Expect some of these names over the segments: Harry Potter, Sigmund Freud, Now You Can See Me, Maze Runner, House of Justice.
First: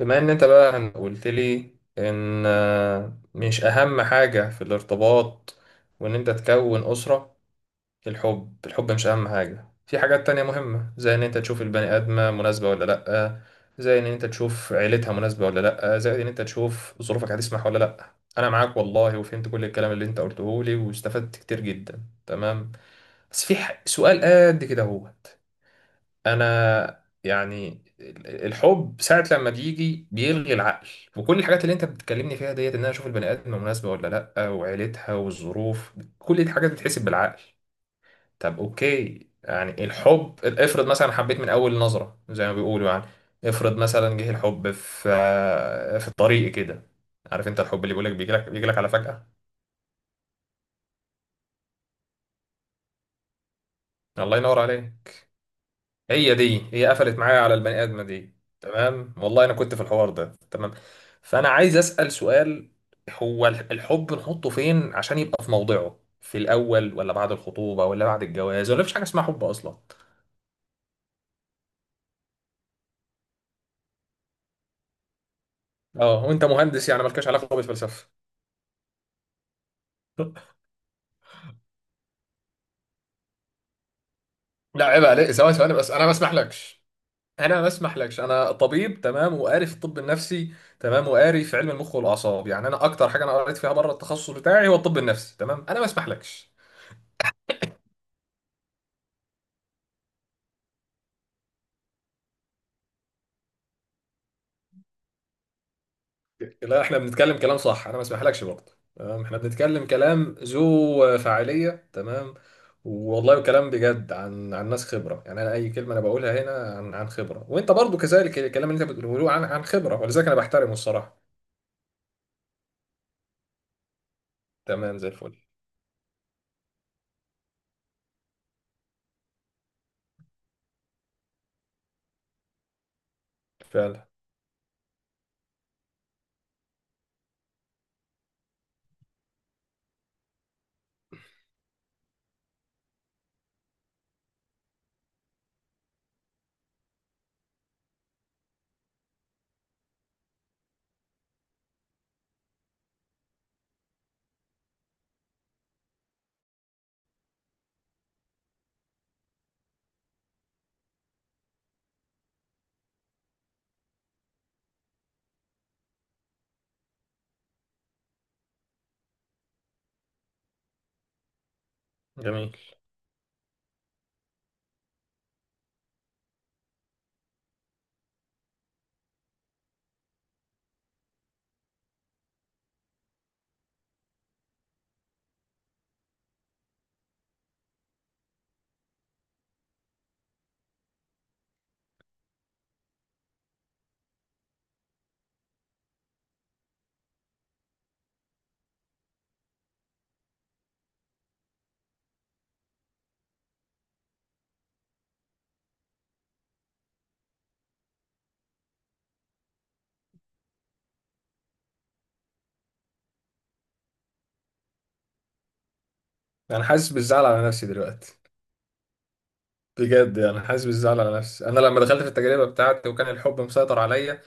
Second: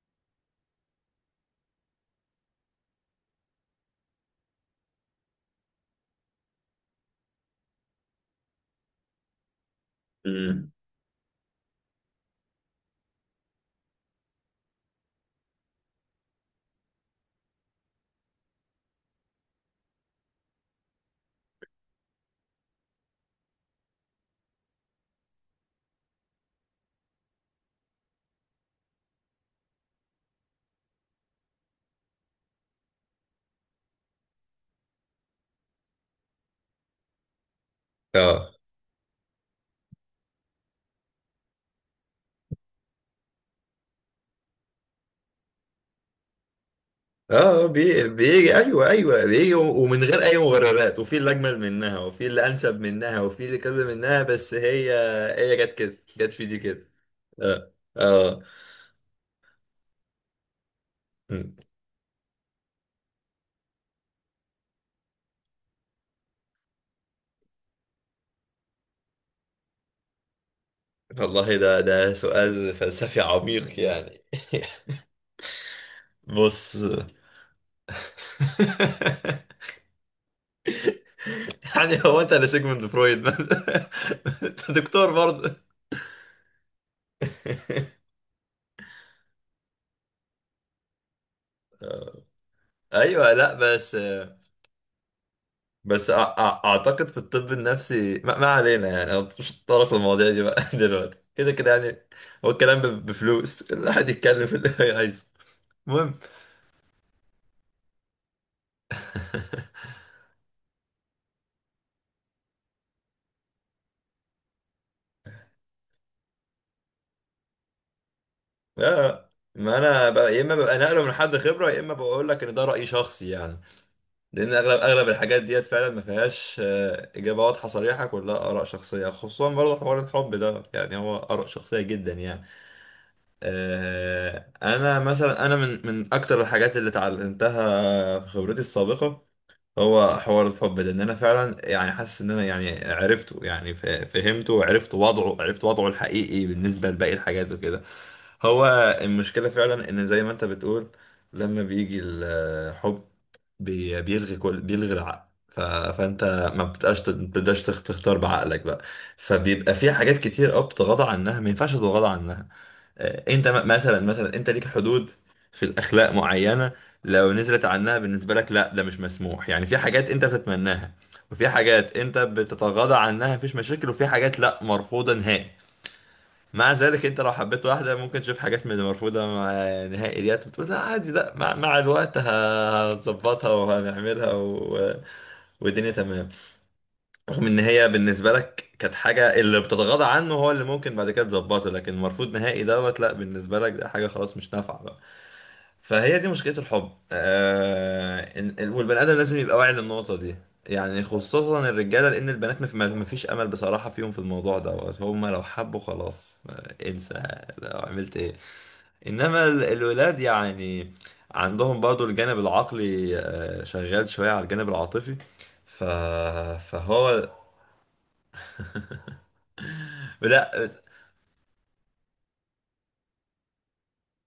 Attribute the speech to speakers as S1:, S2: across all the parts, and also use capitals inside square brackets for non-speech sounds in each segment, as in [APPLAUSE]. S1: بما ان انت بقى قلت لي ان مش اهم حاجة في الارتباط وان انت تكون اسرة. الحب مش اهم حاجة، في حاجات تانية
S2: امم
S1: مهمة زي ان انت تشوف البني ادمة مناسبة ولا لأ، زي ان انت تشوف عيلتها مناسبة ولا لأ، زي ان انت تشوف ظروفك هتسمح ولا لأ. انا معاك والله، وفهمت كل الكلام اللي انت قلته لي واستفدت كتير جدا. تمام، بس في سؤال قد كده. هو انا يعني الحب ساعة لما بيجي بيلغي العقل، وكل الحاجات اللي انت بتكلمني فيها ديت ان انا اشوف البني ادم مناسبة ولا لا، وعيلتها والظروف، كل دي حاجات بتتحسب بالعقل.
S2: اه
S1: طب اوكي، يعني الحب افرض مثلا حبيت من اول نظرة زي ما بيقولوا يعني، افرض مثلا جه الحب في الطريق كده. عارف انت
S2: اه
S1: الحب اللي بيقولك بيجيلك
S2: بيجي،
S1: بيجيلك
S2: ايوه
S1: على
S2: ايوه،
S1: فجأة؟
S2: بيجي ومن غير اي مبررات، وفي اللي اجمل منها وفي اللي انسب منها وفي اللي كذا منها،
S1: الله
S2: بس
S1: ينور
S2: هي
S1: عليك.
S2: هي جت كده، جت
S1: هي
S2: في دي
S1: دي، هي
S2: كده.
S1: قفلت معايا على
S2: اه
S1: البني ادمه دي.
S2: اه.
S1: تمام، والله انا كنت في الحوار ده تمام. فانا
S2: مم.
S1: عايز اسال سؤال: هو الحب نحطه فين عشان يبقى في موضعه؟ في الاول ولا بعد الخطوبه ولا بعد الجواز، ولا مفيش حاجه اسمها حب اصلا؟
S2: والله ده سؤال فلسفي عميق يعني.
S1: اه،
S2: [LAUGHS]
S1: وانت
S2: بص.
S1: مهندس يعني
S2: [LAUGHS]
S1: مالكش علاقه بالفلسفه؟ [LAUGHS]
S2: يعني هو انت اللي سيجموند فرويد؟ [LAUGHS] انت
S1: لا عيب
S2: دكتور
S1: عليك، ثواني
S2: برضه. [LAUGHS]
S1: ثواني، بس انا ما اسمحلكش. انا ما اسمحلكش، انا طبيب تمام، وقاري في الطب النفسي تمام، وقاري في علم المخ
S2: آه.
S1: والاعصاب. يعني انا اكتر حاجه انا
S2: ايوه. لا
S1: قريت فيها بره
S2: بس.
S1: التخصص بتاعي هو الطب النفسي، تمام، انا ما
S2: بس أع-
S1: اسمحلكش.
S2: أع- اعتقد في الطب النفسي ما علينا، يعني انا مش هتطرق للمواضيع دي بقى [LAUGHS] دلوقتي، كده كده يعني. هو الكلام بفلوس [LAUGHS] الواحد يتكلم في اللي هو عايزه. المهم.
S1: لا، احنا بنتكلم كلام صح، انا ما اسمحلكش برضه، تمام، احنا
S2: [LAUGHS]
S1: بنتكلم كلام ذو فاعليه تمام. والله كلام بجد عن ناس خبره، يعني انا اي كلمه انا بقولها هنا عن خبره، وانت برضه كذلك، الكلام اللي انت
S2: لا،
S1: بتقوله عن
S2: ما
S1: خبره،
S2: انا
S1: ولذلك
S2: بقى
S1: انا
S2: يا اما
S1: بحترمه
S2: ببقى نقله من
S1: الصراحه.
S2: حد خبره يا اما بقول لك ان ده راي شخصي يعني، لان اغلب
S1: تمام، زي
S2: اغلب
S1: الفل.
S2: الحاجات ديت فعلا ما فيهاش اجابه واضحه صريحه، كلها اراء شخصيه، خصوصا برضه حوار الحب ده، يعني هو اراء شخصيه جدا يعني.
S1: فعلا.
S2: انا مثلا، انا من اكتر الحاجات اللي اتعلمتها في خبرتي السابقه هو حوار الحب ده، ان انا فعلا يعني حاسس ان انا يعني عرفته، يعني فهمته وعرفت وضعه، عرفت وضعه الحقيقي بالنسبه لباقي الحاجات وكده. هو المشكله فعلا ان زي ما انت بتقول، لما بيجي الحب بيلغي العقل. فانت ما بتبقاش تختار بعقلك بقى. فبيبقى في حاجات كتير قوي بتتغاضى عنها ما ينفعش تتغاضى عنها. انت مثلا، مثلا انت ليك حدود في الاخلاق معينه، لو نزلت عنها بالنسبه لك لا ده مش مسموح. يعني في حاجات انت بتتمناها، وفي حاجات انت
S1: جميل.
S2: بتتغاضى عنها مفيش مشاكل، وفي حاجات لا مرفوضه نهائي. مع ذلك انت لو حبيت واحده ممكن تشوف حاجات من المرفوضه نهائي ديت وتقول لا عادي، لا مع الوقت هنظبطها وهنعملها والدنيا تمام، رغم ان هي بالنسبه لك كانت حاجه اللي بتتغاضى عنه هو اللي ممكن بعد كده تظبطه، لكن المرفوض نهائي دوت لا، بالنسبه لك ده حاجه خلاص مش نافعه بقى. فهي دي مشكله الحب. والبني ادم لازم يبقى واعي للنقطه دي، يعني خصوصا الرجاله، لان البنات ما فيش امل بصراحه فيهم في الموضوع دوت، هم لو حبوا خلاص انسى. لو عملت ايه؟ انما الولاد يعني عندهم برضو الجانب العقلي شغال شويه على الجانب العاطفي. ف...
S1: انا حاسس بالزعل
S2: فهو.
S1: على نفسي دلوقتي. بجد يعني
S2: لا
S1: حاسس
S2: بس.
S1: بالزعل على نفسي. انا لما دخلت في التجربه بتاعتي وكان الحب مسيطر عليا،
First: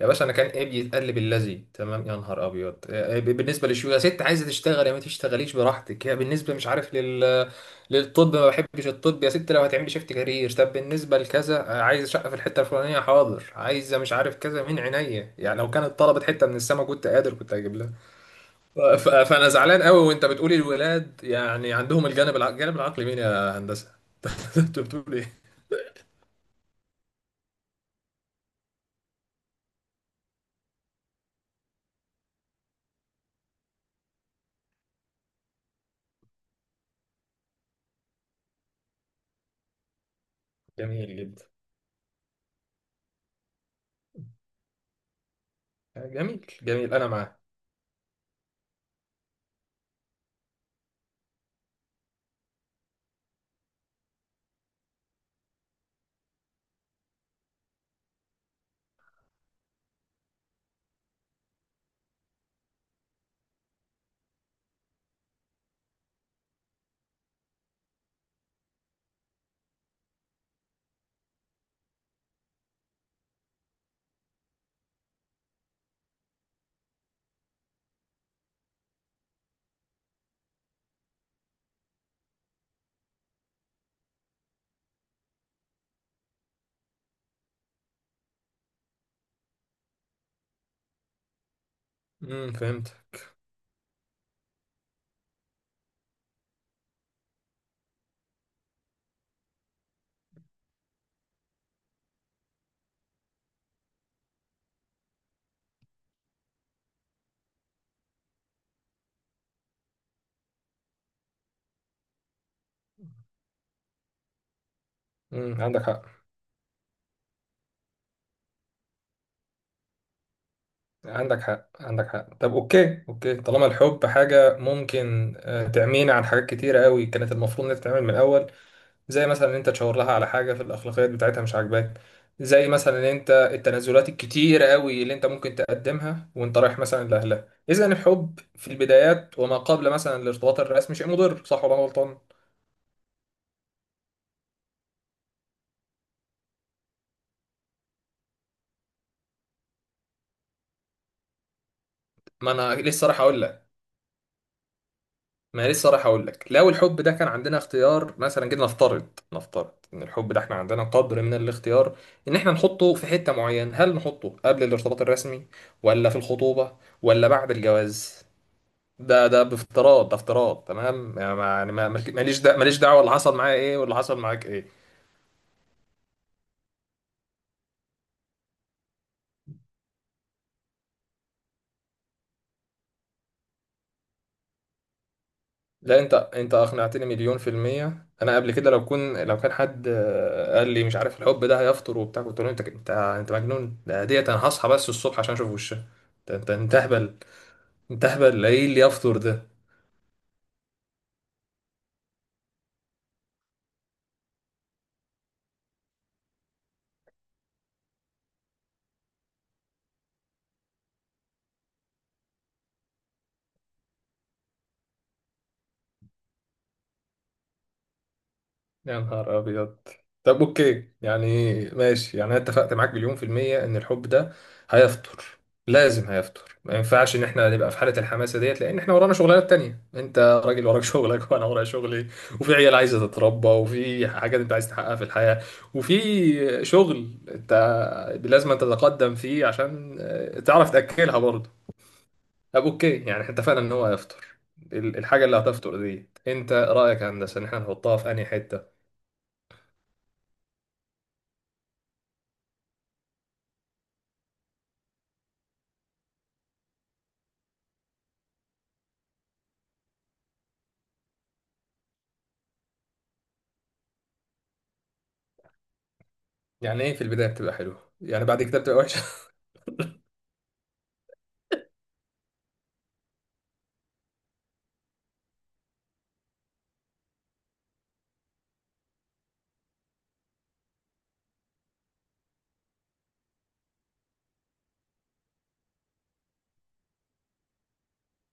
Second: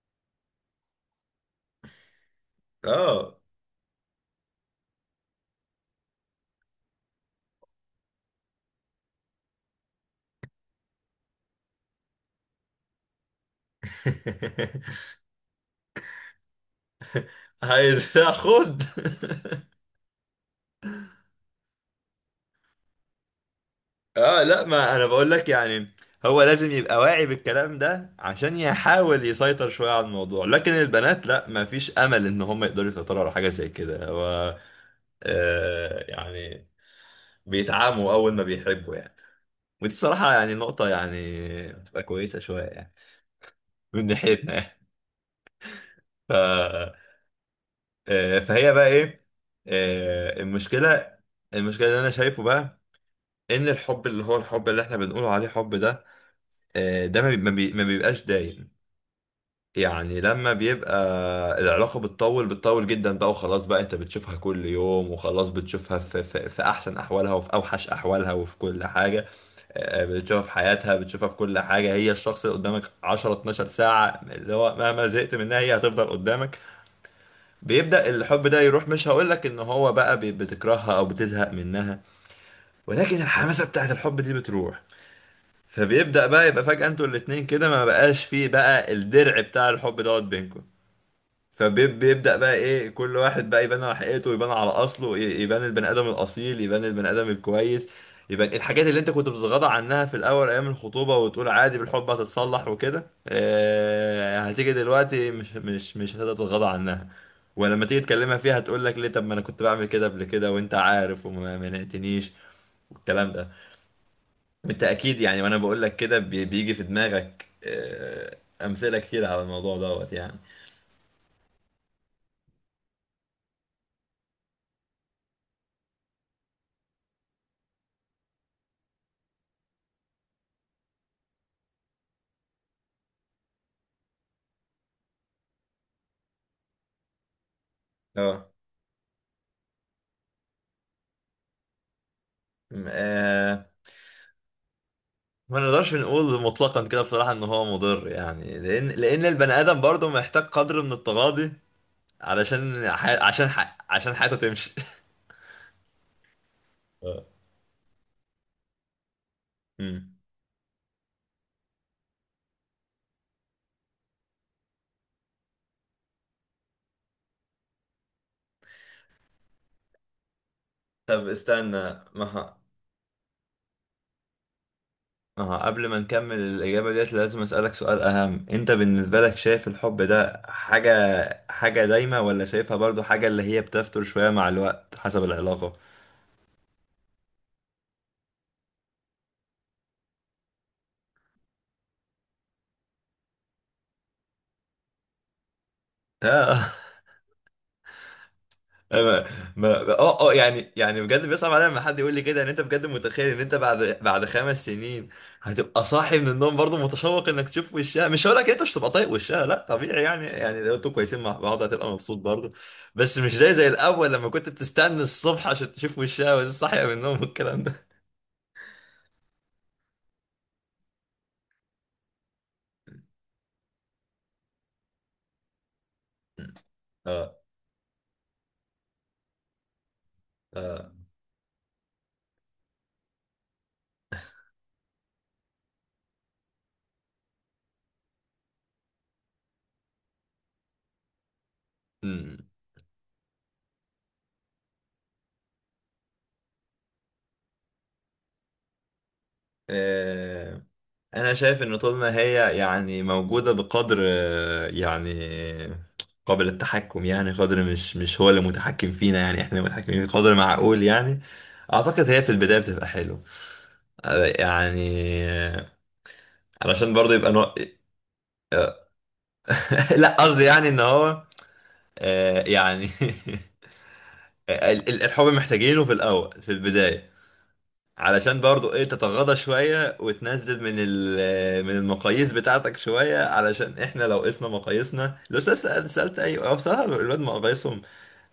S1: يا باشا، انا كان ايه بيتقلب اللذي؟ تمام، يا نهار ابيض، إيه
S2: اه.
S1: بالنسبه للشو؟ يا ست عايزه تشتغل يا ما تشتغليش براحتك، يا بالنسبه مش عارف لل للطب، ما بحبش الطب، يا ست لو هتعملي شيفت كارير، طب بالنسبه لكذا، عايزه شقه في الحته الفلانيه، حاضر، عايزه مش عارف كذا، من
S2: [LAUGHS]
S1: عينيا. يعني لو كانت طلبت حته من السما كنت قادر، كنت هجيب لها.
S2: عايز اخد.
S1: فانا زعلان قوي، وانت بتقولي الولاد يعني عندهم الجانب الجانب العقلي؟ مين يا هندسه؟
S2: اه،
S1: [LAUGHS]
S2: لا
S1: انت
S2: ما انا
S1: بتقول
S2: بقول
S1: ايه؟
S2: لك يعني هو لازم يبقى واعي بالكلام ده عشان يحاول يسيطر شوية على الموضوع، لكن البنات لا ما فيش امل ان هم يقدروا يسيطروا على حاجة زي كده. هو يعني بيتعاموا اول ما بيحبوا يعني. ودي بصراحة يعني نقطة،
S1: جميل جدا.
S2: يعني بتبقى كويسة شوية يعني من ناحيتنا يعني. ف...
S1: جميل جميل، انا معاه.
S2: فهي بقى ايه. آه المشكلة المشكلة اللي انا شايفه بقى ان الحب اللي هو الحب اللي احنا بنقول عليه حب ده، ده ما بيبقاش دايم. يعني لما بيبقى العلاقة بتطول، بتطول جدا بقى وخلاص بقى انت بتشوفها كل يوم وخلاص، بتشوفها في احسن احوالها وفي اوحش احوالها وفي كل حاجة. بتشوفها في حياتها، بتشوفها في كل حاجة، هي الشخص اللي قدامك 10 12 ساعة اللي هو مهما زهقت منها هي هتفضل قدامك. بيبدأ الحب ده يروح، مش هقولك ان هو بقى بتكرهها او بتزهق منها، ولكن الحماسة بتاعت الحب دي بتروح. فبيبدأ بقى يبقى فجأة انتوا الاتنين كده ما بقاش فيه بقى الدرع بتاع الحب دوت بينكم. فبيبدأ
S1: امم،
S2: بقى ايه،
S1: فهمت.
S2: كل واحد بقى يبان على حقيقته، يبان على اصله، يبان البني ادم الاصيل، يبان البني ادم الكويس، يبان الحاجات اللي انت كنت بتتغاضى عنها في الاول ايام الخطوبة وتقول عادي بالحب هتتصلح وكده. آه هتيجي دلوقتي مش هتتغاضى عنها. ولما تيجي تكلمها فيها هتقول لك ليه، طب ما انا كنت بعمل كده قبل كده وانت عارف وما منعتنيش، والكلام ده بالتأكيد يعني. وأنا
S1: امم، عندك
S2: بقول لك
S1: حق،
S2: كده بيجي في دماغك أمثلة كتير على الموضوع دوت يعني.
S1: عندك حق، عندك حق. طب اوكي، اوكي، طالما الحب حاجة ممكن تعمينا عن حاجات كتيرة قوي كانت المفروض انها تتعمل من الاول، زي مثلا ان انت تشاور لها على حاجة في الاخلاقيات بتاعتها مش عاجباك، زي مثلا ان انت التنازلات الكتيرة قوي اللي انت ممكن تقدمها وانت رايح مثلا لاهلها اذا الحب
S2: اه.
S1: في البدايات وما قبل مثلا الارتباط الرسمي، شيء مضر صح ولا أنا غلطان؟
S2: م- آه، ما نقدرش نقول مطلقا كده بصراحة إن هو مضر، يعني لأن البني آدم برضه محتاج قدر من التغاضي
S1: ما انا
S2: علشان
S1: لسه راح اقول لك،
S2: عشان حياته تمشي.
S1: ما لسه رايح اقول لك، لو الحب
S2: [LAUGHS]
S1: ده كان
S2: آه.
S1: عندنا اختيار مثلا، جينا نفترض، نفترض ان
S2: مم.
S1: الحب ده احنا عندنا قدر من الاختيار، ان احنا نحطه في حتة معينة، هل نحطه قبل الارتباط الرسمي، ولا في الخطوبة، ولا بعد الجواز؟ ده ده بافتراض، ده افتراض تمام،
S2: طب
S1: يعني ما يعني
S2: استنى، ما
S1: ماليش
S2: ه...
S1: دعوة، ماليش دعوة اللي حصل معايا ايه واللي حصل معاك ايه.
S2: اه قبل ما نكمل الإجابة ديت لازم أسألك سؤال أهم. أنت بالنسبة لك شايف الحب ده حاجة، دايمة ولا شايفها برضو حاجة اللي هي بتفتر شوية مع الوقت حسب العلاقة؟
S1: لا، انت انت اقنعتني مليون في المية. انا قبل كده لو كان حد قال لي مش عارف الحب ده هيفطر وبتاع، كنت اقول له انت انت انت مجنون، ده ديت انا هصحى بس الصبح عشان اشوف وشها. انت انت
S2: آه. [LAUGHS]
S1: انت اهبل، انت اهبل، ايه اللي يفطر
S2: ما
S1: ده؟
S2: ما اه اه، يعني بجد بيصعب عليا لما حد يقول لي كده ان انت بجد متخيل ان انت بعد خمس سنين هتبقى صاحي من النوم برضه متشوق انك تشوف وشها. مش هقول لك انت مش هتبقى طايق وشها، لا طبيعي يعني، يعني لو انتوا كويسين مع بعض هتبقى مبسوط برضه، بس مش زي الاول لما كنت بتستنى الصبح عشان تشوف وشها وهي صاحيه من النوم والكلام ده.
S1: يا نهار أبيض. طب أوكي، يعني ماشي، يعني أنا اتفقت معاك مليون في المية إن الحب ده هيفطر، لازم هيفطر، ما ينفعش إن
S2: اه
S1: إحنا نبقى في حالة الحماسة ديت، لأن إحنا ورانا شغلانات تانية. أنت راجل وراك شغلك وأنا ورايا شغلي، وفي عيال عايزة تتربى، وفي حاجات أنت عايز تحققها في الحياة، وفي شغل أنت لازم أنت تتقدم فيه عشان تعرف تأكلها برضه.
S2: اه.
S1: طب أوكي، يعني إحنا اتفقنا إن هو هيفطر. الحاجة اللي هتفطر دي أنت رأيك يا هندسة إن إحنا نحطها في أنهي حتة؟
S2: آه، انا شايف ان طول ما هي يعني موجوده بقدر يعني قابل التحكم، يعني قدر مش مش هو اللي متحكم فينا، يعني احنا متحكمين بقدر معقول يعني. اعتقد هي في البدايه بتبقى حلو يعني آه،
S1: يعني
S2: علشان
S1: ايه في
S2: برضه
S1: البداية
S2: يبقى
S1: بتبقى
S2: [LAUGHS]
S1: حلوة يعني بعد كده بتبقى وحشة؟
S2: لا قصدي يعني ان هو يعني [LAUGHS] الحب محتاجينه في الاول في البدايه علشان برضو ايه تتغاضى شوية وتنزل من من المقاييس بتاعتك شوية، علشان احنا لو قسنا مقاييسنا، لو سألت اي أو بصراحة الولاد مقاييسهم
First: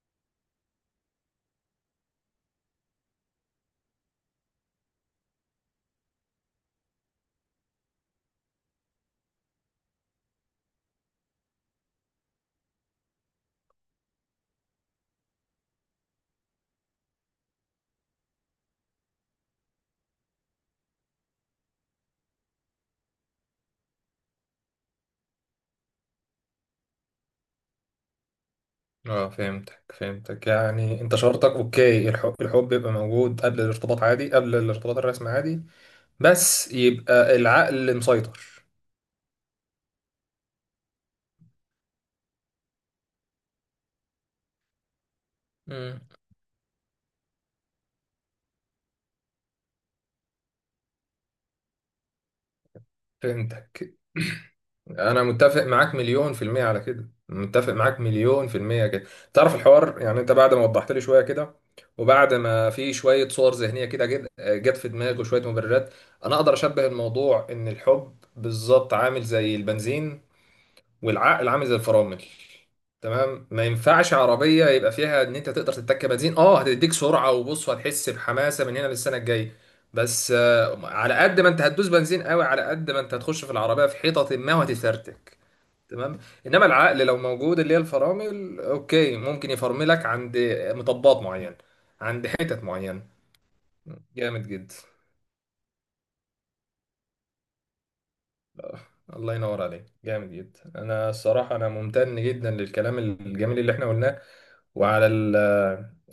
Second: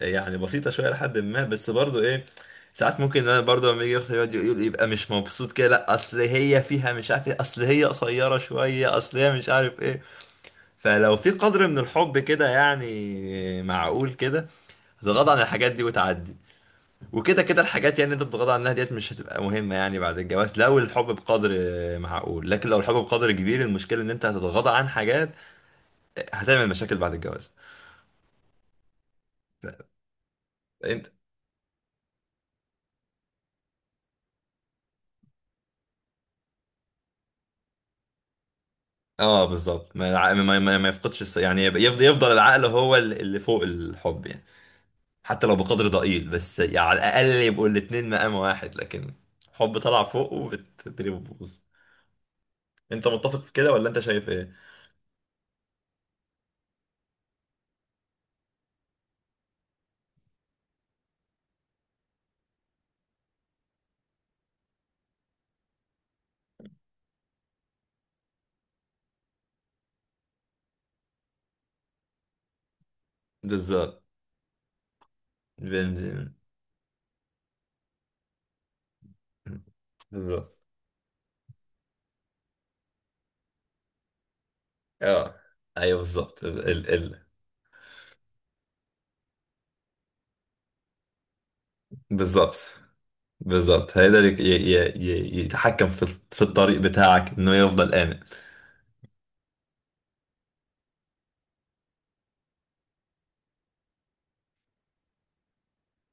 S2: يعني بسيطة شوية لحد ما، بس برضو ايه ساعات ممكن انا برضو لما يجي اختي يقعد يقول يبقى مش مبسوط كده، لا اصل هي فيها مش عارف ايه، اصل هي قصيرة شوية، اصل هي مش عارف ايه. فلو في قدر من الحب كده يعني معقول كده تتغاضى عن الحاجات دي وتعدي، وكده كده الحاجات يعني انت بتتغاضى عنها ديت مش هتبقى مهمة يعني بعد الجواز، لو الحب بقدر معقول. لكن لو الحب بقدر كبير المشكلة ان انت هتتغاضى عن حاجات هتعمل مشاكل بعد الجواز.
S1: [LAUGHS] اه، فهمتك فهمتك. يعني
S2: انت.
S1: انت شرطك اوكي، الحب الحب بيبقى موجود قبل الارتباط عادي، قبل الارتباط الرسمي عادي، بس يبقى العقل مسيطر.
S2: اه بالظبط، ما, الع- ما, ما, ما يفقدش يعني يفضل العقل هو اللي فوق الحب يعني، حتى لو بقدر
S1: امم،
S2: ضئيل بس يعني، على الاقل يبقوا الاتنين مقام واحد، لكن حب طلع فوق وبالتدريب بوظ. انت متفق في كده ولا
S1: فهمتك.
S2: انت شايف ايه؟
S1: [CLEARS THROAT] انا متفق معاك مليون في المية على كده، متفق معاك مليون في المية كده. تعرف الحوار يعني انت بعد ما وضحت لي شوية كده، وبعد ما في شوية صور ذهنية كده جت في دماغي وشوية مبررات، انا اقدر اشبه الموضوع ان الحب بالظبط عامل زي البنزين، والعقل عامل زي الفرامل. تمام، ما
S2: بالظبط.
S1: ينفعش عربيه يبقى فيها ان انت تقدر تتك
S2: بنزين.
S1: بنزين. اه هتديك سرعه وبص، هتحس بحماسه من هنا للسنه الجايه، بس
S2: بالظبط.
S1: على قد ما انت هتدوس بنزين قوي، على قد ما انت هتخش في العربيه في حيطه ما وهتفرتك.
S2: اه ايوه
S1: تمام،
S2: بالظبط
S1: انما
S2: ال ال
S1: العقل لو
S2: ال
S1: موجود، اللي هي الفرامل، اوكي ممكن يفرملك عند مطبات معينه، عند
S2: بالظبط.
S1: حتت معينه.
S2: بالظبط هيقدر
S1: جامد جدا.
S2: يتحكم في في الطريق بتاعك انه يفضل آمن.
S1: آه، الله ينور عليك، جامد جدا. انا الصراحه انا ممتن جدا للكلام الجميل اللي احنا قلناه وعلى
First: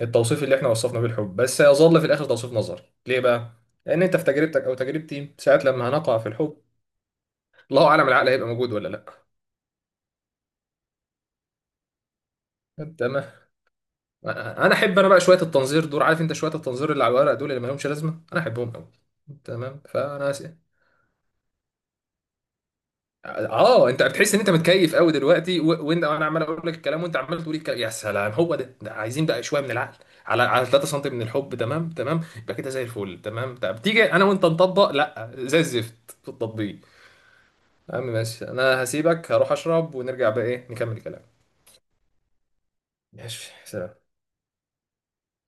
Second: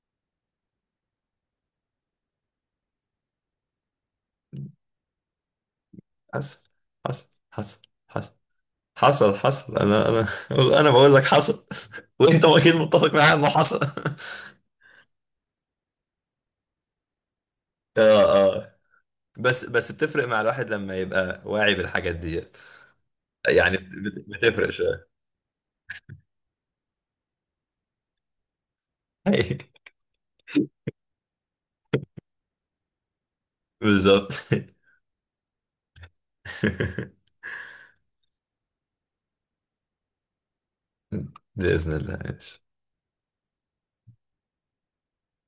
S1: التوصيف اللي احنا وصفنا بيه الحب. بس يظل في الاخر توصيف نظري. ليه بقى؟ لان انت في تجربتك او تجربتي ساعات لما هنقع في
S2: حصل.
S1: الحب،
S2: حصل حصل.
S1: الله اعلم العقل
S2: حصل
S1: هيبقى موجود ولا لا.
S2: حصل حصل، انا انا [LAUGHS] انا بقول لك حصل، [LAUGHS] وانت اكيد متفق
S1: تمام.
S2: معايا انه حصل. [LAUGHS]
S1: انا احب انا بقى شويه التنظير دول، عارف انت، شويه التنظير اللي على الورق دول اللي ما لهمش لازمه، انا
S2: اه
S1: احبهم
S2: اه.
S1: قوي.
S2: بس
S1: تمام
S2: بس بتفرق
S1: فانا،
S2: مع الواحد لما يبقى واعي بالحاجات ديت، يعني
S1: اه، انت بتحس ان انت
S2: بتفرق
S1: متكيف
S2: شويه.
S1: قوي دلوقتي، وانت وانا عمال اقول لك الكلام وانت عمال تقول الكلام يا سلام هو ده عايزين بقى شويه من
S2: [LAUGHS]
S1: العقل على 3 سم من الحب. تمام تمام، يبقى كده زي الفل. تمام، طب تيجي انا
S2: بالظبط.
S1: وانت نطبق، لا زي الزفت في التطبيق.
S2: [LAUGHS]
S1: يا عم ماشي، انا هسيبك هروح اشرب ونرجع بقى ايه نكمل الكلام.
S2: بإذن الله.
S1: ماشي سلام.